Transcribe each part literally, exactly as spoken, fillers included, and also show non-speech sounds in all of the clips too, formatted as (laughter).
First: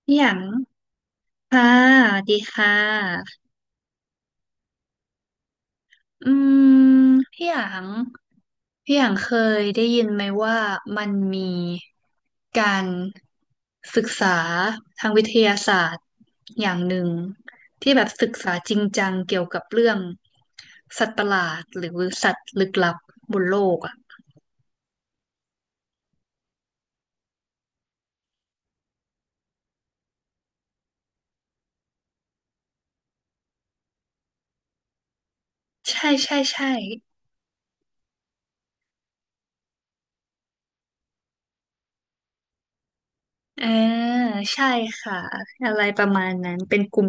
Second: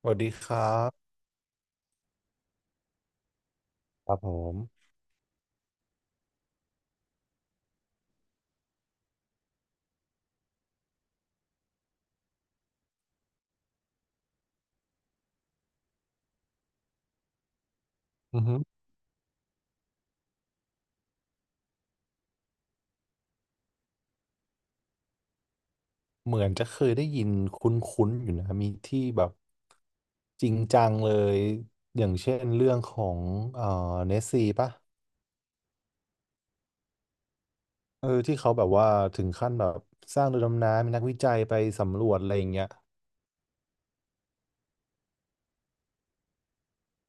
สวัพี่สหดียางครับค่ะดีค่ะครับผมอืมพี่หยางพี่หยางเคยได้ยินไหมว่ามันมีการศึกษาทางวิทยาศาสตร์อย่างหนึ่งที่แบบศึกอือษาฮึจริงจังเกี่ยวกับเรื่องสัตว์ประหลาดหรือสัตว์ลึกลับบนโลกอ่ะเหมือนจะเคยได้ยินคุ้นๆอยู่นะมีที่แบบจริงจังเลย อย่างเช่นเรื่องของเอ่อเนสซีป่ะใช่ใช่ใช่ เออที่เขาแบบว่าถึงขั้นแบบสร้างเรือดำน้ำมีนักวิจัยไปสำรวจอะไรอย่างเงี้ยอ่าใช่ค่ะอะไรประมาณนั้นเป็นกลุ่ม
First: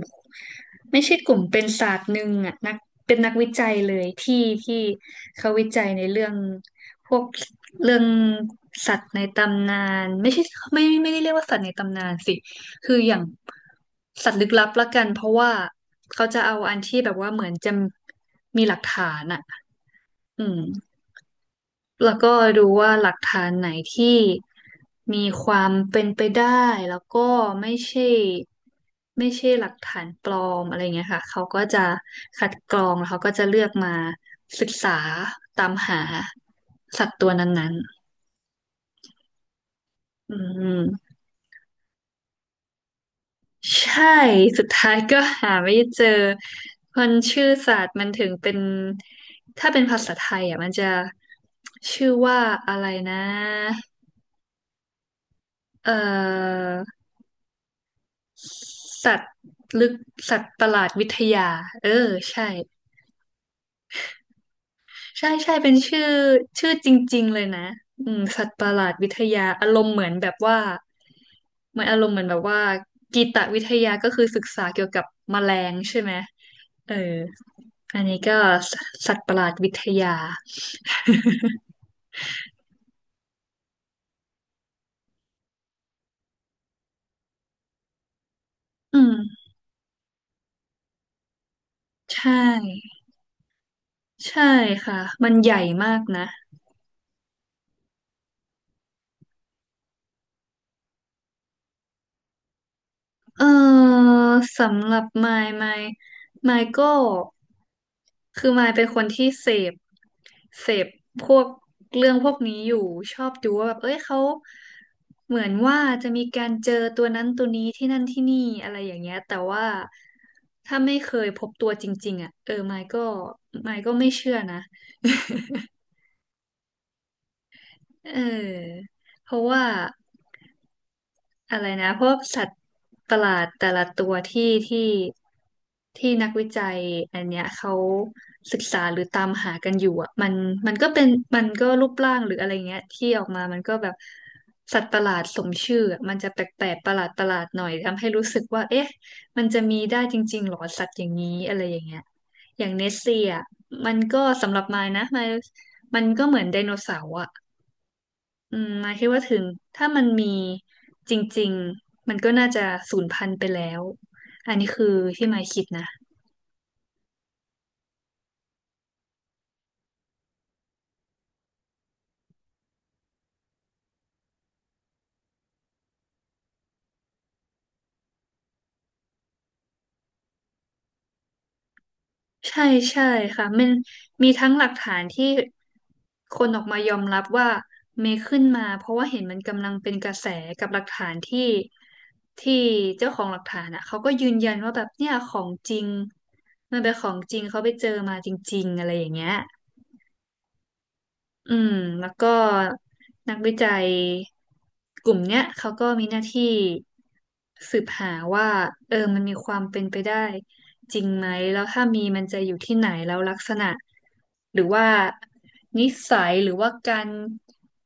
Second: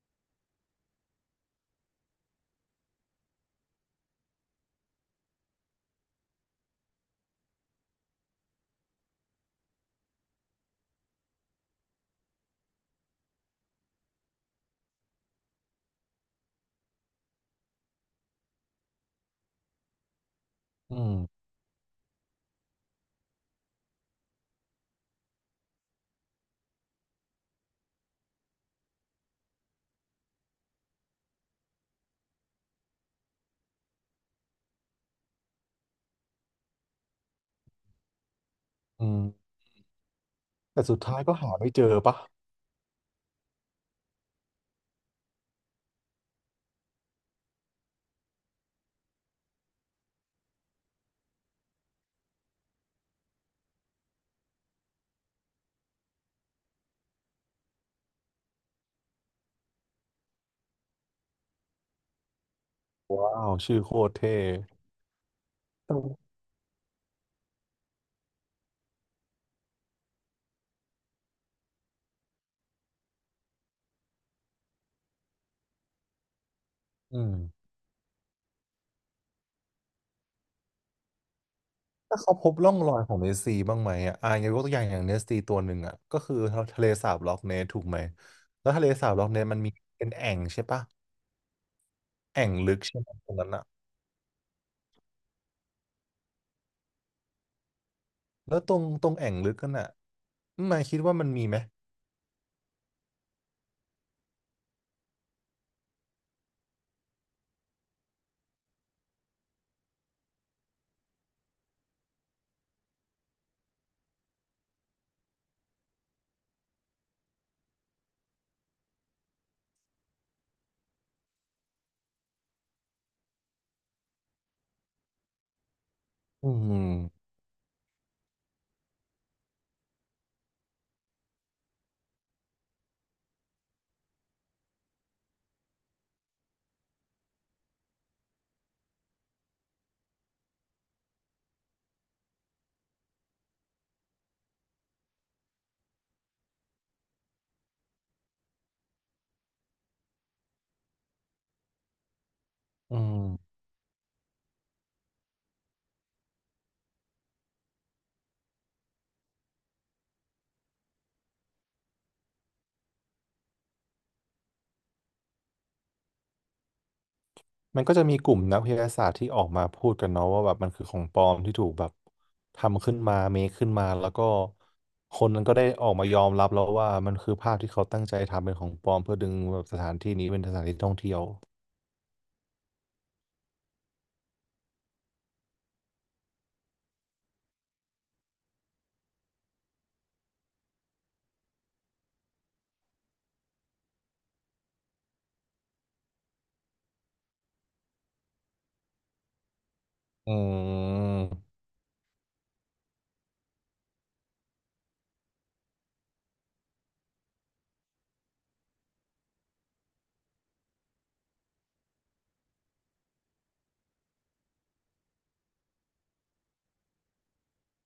ไม่ใช่กลุ่มเป็นศาสตร์หนึ่งอ่ะนักเป็นนักวิจัยเลยที่ที่เขาวิจัยในเรื่องพวกเรื่องสัตว์ในตำนานไม่ใช่ไม่ไม่ได้เรียกว่าสัตว์ในตำนานสิคืออย่างสัตว์ลึกลับละกันเพราะว่าเขาจะเอาอันที่แบบว่าเหมือนจะมีหลักฐานอ่ะอืม อืมแล้วก็ดูว่าหลักฐานไหนที่มีความเป็นไปได้แล้วก็ไม่ใช่ไม่ใช่หลักฐานปลอมอะไรเงี้ยค่ะเขาก็จะคัดกรองแล้วเขาก็จะเลือกมาศึกษาตามหาสัตว์ตัวนั้นอืม ๆอืมแต่สุดท้ายก็หาไม่เจอป่ะใช่สุดท้ายก็หาไม่เจอมันชื่อศาสตร์มันถึงเป็นถ้าเป็นภาษาไทยอ่ะมันจะชื่อว่าอะไรนะเอ่อ สัตว์ลึกสัตว์ประหลาดวิทยาเออใช่ว้าวชื่อโคตรเท่ใช่ใช่เป็นชื่อแตชื่อจริงๆเลยนะอืมสัตว์ประหลาดวิทยาอารมณ์เหมือนแบบว่าเหมือนอารมณ์เหมือนแบบว่ากีตวิทยาก็คือศึกษาเกี่ยวกับแมลงใช่ไหมเอออืม อันนี้ก็สสัตว์ประหลาดวิทยาถ้าเขาพบร่องรอยของเนสซีบ้างไหมอ่ะอ่ะอย่างยกตัวอย่างอย่างเนสซีตัวหนึ่งอ่ะก็คือทะเลสาบล็อกเนสถูกไหมแล้วทะเลอืสาบล็อกเนมสมันมีเป็นแอ่งใช่ปะใช่แอ่งลึกใช่ไหมตรงนั้นอ่ะใช่ค่ะมันใหญ่มากนะ แล้วตรงตรงแอ่งลึกนั่นอ่ะนายคิดว่ามันมีไหมเออสำหรับมายมายมายก็คือมายเป็นคนที่เสพเสพพวกเรื่องพวกนี้อยู่ชอบดูว่าแบบเอ้ยเขาเหมือนว่าจะมีการเจอตัวนั้นตัวนี้ที่นั่นที่นี่อะไรอย่างเงี้ยแต่ว่าถ้าไม่เคยพบตัวจริงๆอ่ะเออมายก็มายก็ไม่เชื่อนะอืมเออเพราะว่า อะไรนะพวกสัตว์ประหลาดแต่ละตัวที่ที่ที่นักวิจัยอันเนี้ยเขาศึกษาหรือตามหากันอยู่อ่ะมันมันก็เป็นมันก็รูปร่างหรืออะไรเงี้ยที่ออกมามันก็แบบสัตว์ประหลาดสมชื่ออะมันจะแปลกๆประหลาดประหลาดหน่อยทำให้รู้สึกว่าเอ๊ะมันจะมีได้จริงๆหรอสัตว์อย่างนี้อะไรอย่างเงี้ยอย่างเนอืสเซียมมันก็สำหรับมายนะมายมันก็เหมือนไดโนเสาร์อ่ะ อืมมายคิดว่าถึงถ้ามันมีจริงๆมันก็น่าจะสูญพันธุ์ไปแล้วอันนี้คือที่มายคิดนะมันก็จะมีกลุ่มนักวิทยาศาสตร์ที่ออกมาพูดกันเนาะว่าแบบมันคือของปลอมที่ถูกแบบทำขึ้นมาเมคขึ้นมาแล้วก็คนนั้นก็ได้ออกมายอมรับแล้วว่ามันคือภาพที่เขาตั้งใจทำเป็นของปลอมเพื่อดึงแบบสถานที่นี้เป็นสถานที่ท่องเที่ยว ใช่ใช่ค่ะมันมีทั้งหลักฐานที่คนออกมายอมรับว่าเมย์ขึ้นมาเพราะว่าเห็นมันกำลังเป็นกระแสกับหลักฐานที่ที่เจ้าของหลักฐานอ่ะเขาก็ยืนยันว่าแบบเนี่ยของจริงมันเป็นของจริงเขาไปเจอมาจริงๆอะไรอย่างเงี้ย อือืมมแล้วก็นักวิจัยกลุ่มเนี้ยเขาก็มีหน้าที่สืบหาว่าเออมันมีความเป็นไปได้จริงไหมแล้วถ้ามีมันจะอยู่ที่ไหนแล้วลักษณะหรือว่านิสัยหรือว่าการ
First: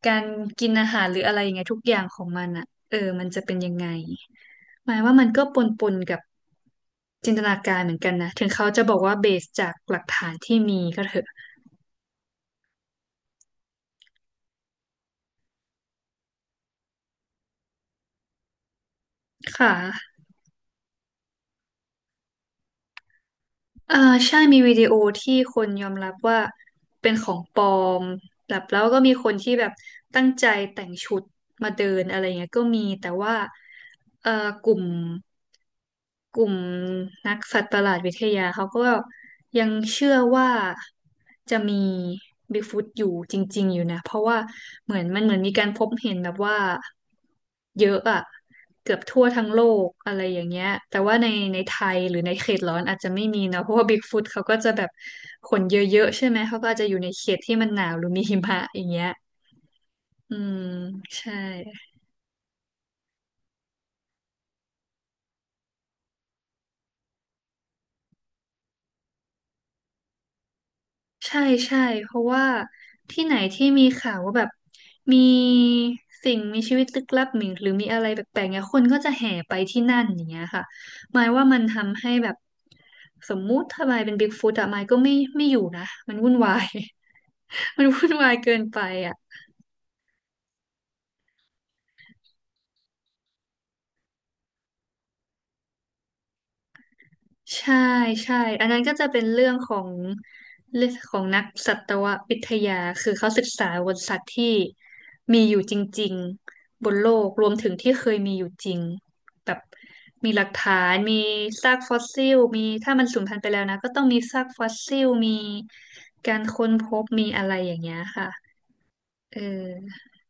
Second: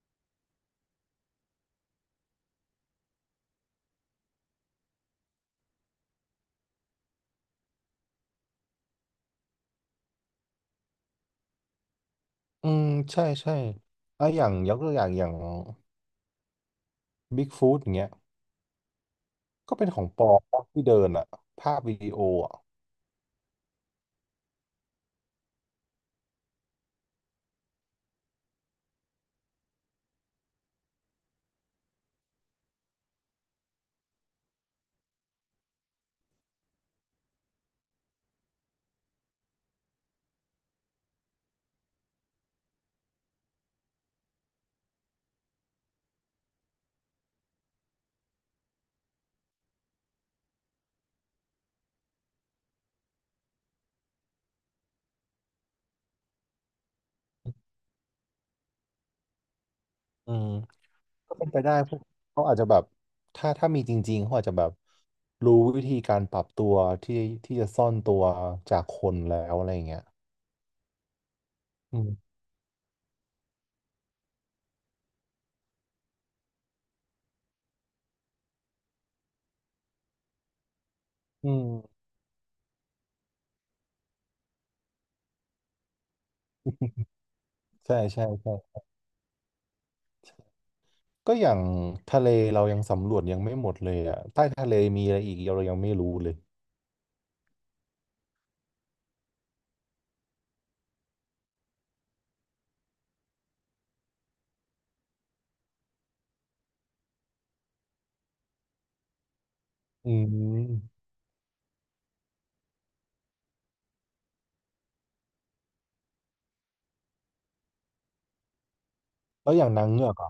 การกินอาหารหรืออะไรอย่างเงี้ยทุกอย่างของมันอ่ะเออมันจะเป็นยังไงหมายว่ามันก็ปนปนกับจินตนาการเหมือนกันนะถึงเขาจะบอกว่าเบสจากหลักฐานที่มีก็เถอะอืมใช่ใช่อ่ะอย่างยกตัวอย่างอย่างบิ๊กฟู t อย่างเงี้ยค่ะ ก็เป็นของปลอมปะที่เดินอะภาพวิดีโออะเอ่าใช่มีวิดีโอที่คนยอมรับว่าเป็นของปลอมแบบแล้วก็มีคนที่แบบตั้งใจแต่งชุดมาเดินอะไรเงี้ยก็มีแต่ว่าเอ่อกลุ่ม กลุ่มนักสัตว์ประหลาดวิทยาเขาก็ยังเชื่อว่าจะมีบิ๊กฟุตอยู่จริงๆอยู่นะเพราะว่าเหมือนมันเหมือนมีการพบเห็นแบบว่าเยอะอะเกือบทั่วทั้งโลกอะไรอย่างเงี้ยแต่ว่าในในไทยหรือในเขตร้อนอาจจะไม่มีเนอะเพราะว่าบิ๊กฟุตเขาก็จะแบบขนเยอะๆใช่ไหมเขาก็อาจจะอยู่ในเขตที่มันหนาวหรือมีหิมะอย่างเงี้ยอือืมมใช่ ก็เป็นไปได้พวกเขาอาจจะแบบถ้าถ้ามีจริงๆเขาอาจจะแบบรู้วิธีการปรับตัวที่ที่จะซ่อนตัวจากคนแล้วอะไรอย่างเงี้ยใช่ใช่อืเพราะมว่าที่ไหนที่มีข่าวว่าแบบมีสิ่งมีชีวิตลึกลับหรือหรือมีอะไรแปลกๆเนี่ยคนก็จะแห่ไปที่นั่นอย่างเงี้ยค่ะหมายว่าอืมันทำมให้แบบสมมุติถ้ามายเป็นบิ๊กฟุตอะมายก็ไม่ไม่อยู่นะมันวุ่นวาย (laughs) มันใช่วุ่นใช่วายเกินไปใช่อะ ก็อย่างทะเลเรายังสำรวจยังไม่หมดเลยอะใต้ทะเลมีอะไรอีกเรายังไม่รู้เลยใช่ใช่อันนั้นก็จะเป็นเรื่องของเรื่องของนักสัตววิทยาคือเขาศึกษาบนสัตว์ที่มีอยู่จริงๆบนโลกรวมถึงที่เคยมีอยู่จริงแบบอืมีหลักฐานมมีซากฟอสซิลมีถ้ามันสูญพันธุ์ไปแล้วนะก็ต้องมีซากฟอสซิลมีการค้นพบมีอะไรอย่างเงี้ยค่ะเอแล้วอย่างนางอเงือก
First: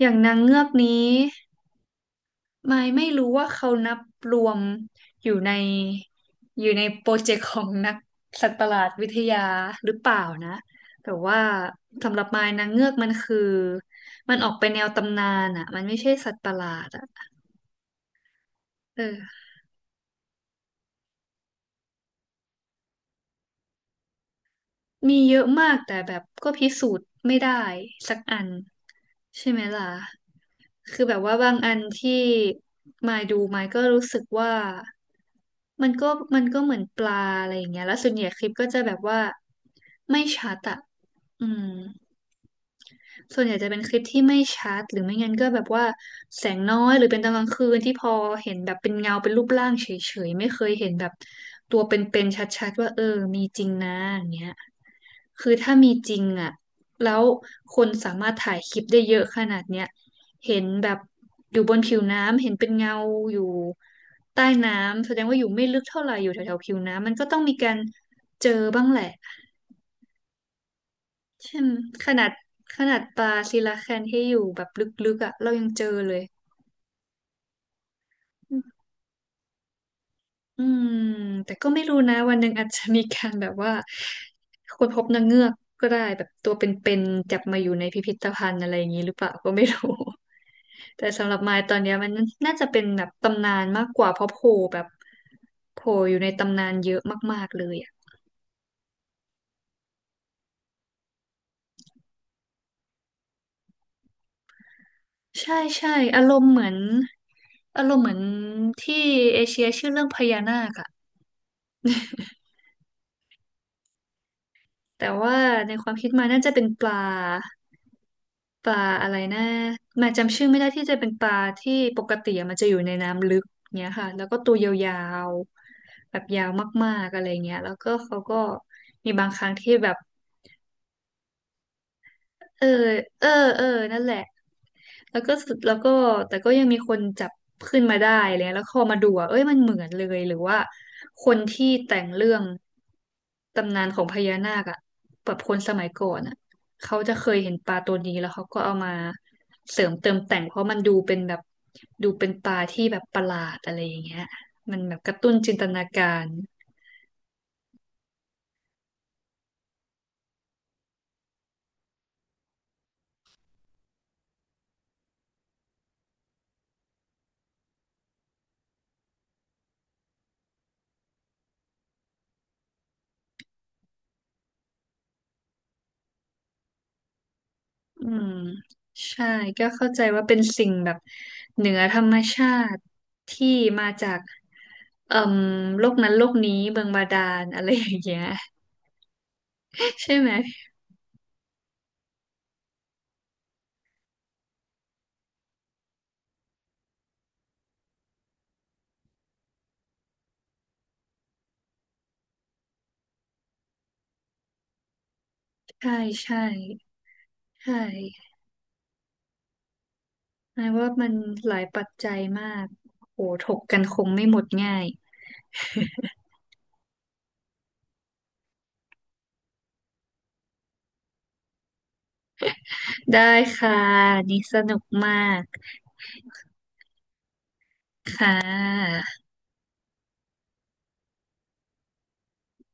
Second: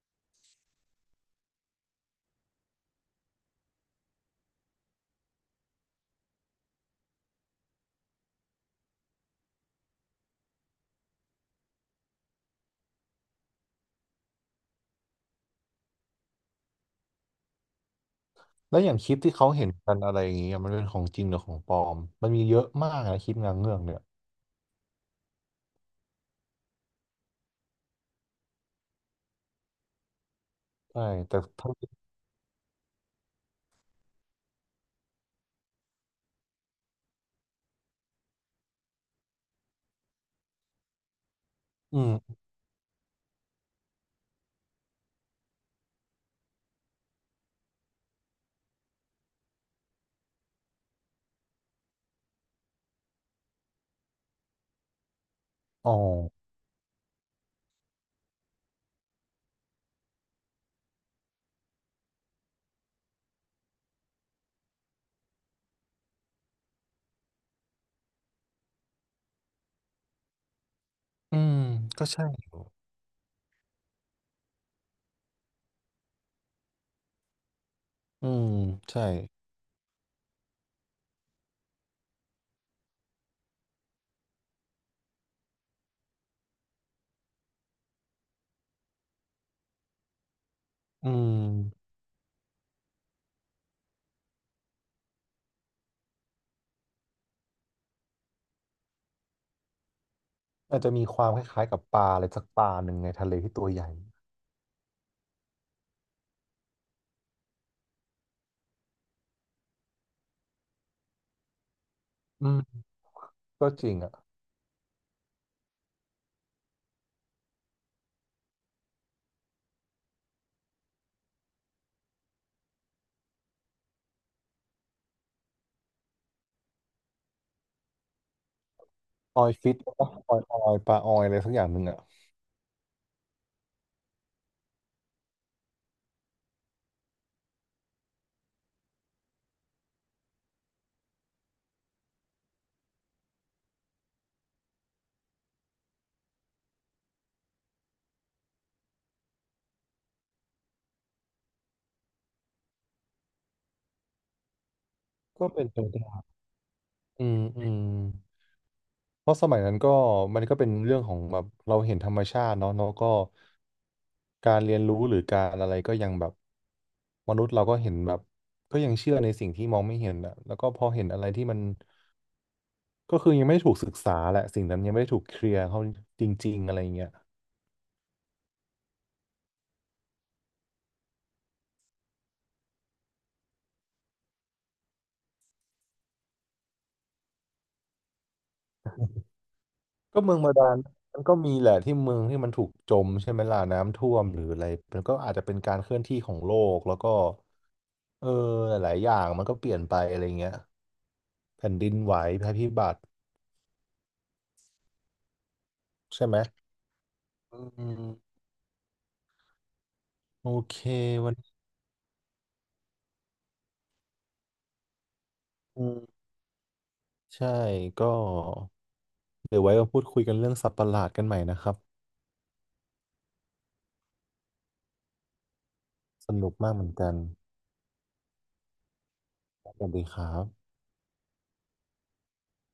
อย่างนางเงือกนี้ ไม่ไม่รู้ว่าเขานับรวมอยู่ในอยู่ในโปรเจกต์ของนักสัตว์ประหลาดวิทยาหรือเปล่านะแต่ว่าสำหรับมายนางเงือกมันคือมันออกไปแนวตำนานอ่ะมันไม่ใช่สัตว์ประหลาดอ่ะแล้วอย่างคลิปที่เออเขาเห็นกันอะไรอย่างเงี้ยมันเป็นของจริงหรือของปลอมมันมีเยอะมากนะคลิปงานเงือกเนี่ยมีเยอะมากแต่แบบก็พิสูจน์ไม่ได้สักอันใช่ไหมล่ะ คืใช่อแบบว่าแต่บางถ้าอันที่มายดูมายก็รู้สึกว่ามันก็มันก็เหมือนปลาอะไรอย่างเงี้ยแล้วส่วนใหญ่คลิปก็จะแบบว่าไม่ชัดอะอืมอืมส่วนใหญ่จะเป็นคลิปที่ไม่ชัดหรือไม่งั้นก็แบบว่าแสงน้อยหรือเป็นตอนกลางคืนที่พอเห็นแบบเป็นเงาเป็นรูปร่างเฉยๆไม่เคยเห็นแบบตัวเป็นๆชัดๆว่าเออมีจริงนะอย่างเงี้ย คือถ้าอ๋อมีจริงอ่ะแล้วคนสามารถถ่ายคลิปได้เยอะขนาดเนี้ยเห็นแบบอยู่บนผิวน้ำเห็นเป็นเงาอยู่ใต้น้ำแสดงว่าอยู่ไม่ลึกเท่าไหร่อยู่แถวๆผิวน้ำมันก็ต้องมีการเจอบ้างแหละอืมเช่นก็ขใช่นาดอยู่ขนาดปลาซิลาแคนที่อยู่แบบลึกๆอ่ะเรายังเจอเลยอืมใช่อืมแต่ก็ไม่รู้นะวันหนึ่งอาจจะมีการแบบว่าคนพบนางเงือกก็ได้แบบตัวเป็นๆจับมาอยู่ในพิพิธภัณฑ์อะไรอย่างนี้หรือเปล่าก็ไม่รู้ แต่อืสำหรับมายตอนมเนี้ยมันน่าจะเป็นแบบตำนานมากกว่าเพราะโผล่แบบโผล่อยู่ในตำนานเยอะมากๆเลยอ่ะอาจจะมีความคล้ายๆกับปลาอะไรสักปลาหนึ่งในทะเลที่ตัวใหญ่ใช่ใช่อารมณ์เหมือนอารมณ์เหมือนที่เอเชียชื่อเรื่องพญานาคอะอืมก็จริงอ่ะแต่ว่าในความคิดมายน่าจะเป็นปลาปลาอะไรนะมายจำชื่อไม่ได้ที่จะเป็นปลาที่ปกติอะมันจะอยู่ในน้ำลึกเนี้ยค่ะแล้วก็ตัวยาวๆแบบยาวมากๆอะไรเงี้ยแล้วก็เขาก็มีบางคออรั้ยงฟิที่ตแบบ ออยออยปลาออยอะไรสักอย่างหนึ่งอ่ะเออเออเออนั่นแหละแล้วก็สุดแล้วก็แต่ก็ยังมีคนจับขึ้นมาได้เลยแล้วพอมาดูอ่ะเอ้ยมันเหมือนเลย หรือว่าคนที่แต่งเรื่องตำนานของพญานาคอ่ะแบบคนสมัยก่อนอ่ะเขาจะเคยเห็นปลาตัวนี้แล้วเขาก็เอามาเสริมเติมแต่งเพราะมันดูเป็นแบบดูเป็นปลาที่แบบประหลาดอะไรอย่างเงี้ยมันแบบกระตุ้นก็จินตเป็นไปนากาได้ร อืมอืม เพราะสมัยนั้นก็มันก็เป็นเรื่องของแบบเราเห็นธรรมชาติเนาะแล้ก็การเรียนรู้หรือการอะไรก็ยังแบบมนุษย์เราก็เห็นแบบก็ยังเชื่อในสิ่งที่มองไม่เห็นอะแล้วก็พอเห็นอะไรที่มันก็คือยังไม่ได้ถูกศึกษาแหละสิ่งนั้นยังไม่ได้ถูกเคลียร์เขาจริงๆอะไรเงี้ยอืมใช่ก็เข้าใจว่าเป็นสิ่งแบบเหนือธรรมชาติที่มาจากเอ่อโลกนั้นโลกนี้เมืองบาดาลอะไรอย่างเงี้ยใช่ก็ไหมเมืองบาดาลมันก็มีแหละที่เมืองที่มันถูกจมใช่ไหมล่ะน้ำท่วมหรืออะไรมันก็อาจจะเป็นการเคลื่อนที่ของโลกแล้วก็เออหลายๆอย่างมันก็เปลี่ยนไปอะไรเงี้ยแผ่นดินไหวภัยพิบัติใช่ใช่ไหม ใช่ใช่อืมโอหมายเคว่ามันวันหลานี้ยปัจจัยมากโหถกกันคงไม่หมดง่ายอืมใช่ก็เดี๋ยวไว้มาพูดคุยกันเรื่องสัตว์ประหลาดกันใหม่นะครับได้ค่ะนี่สนุกมากสนุกมากเหมือนกันค่ะสวัสดีครับ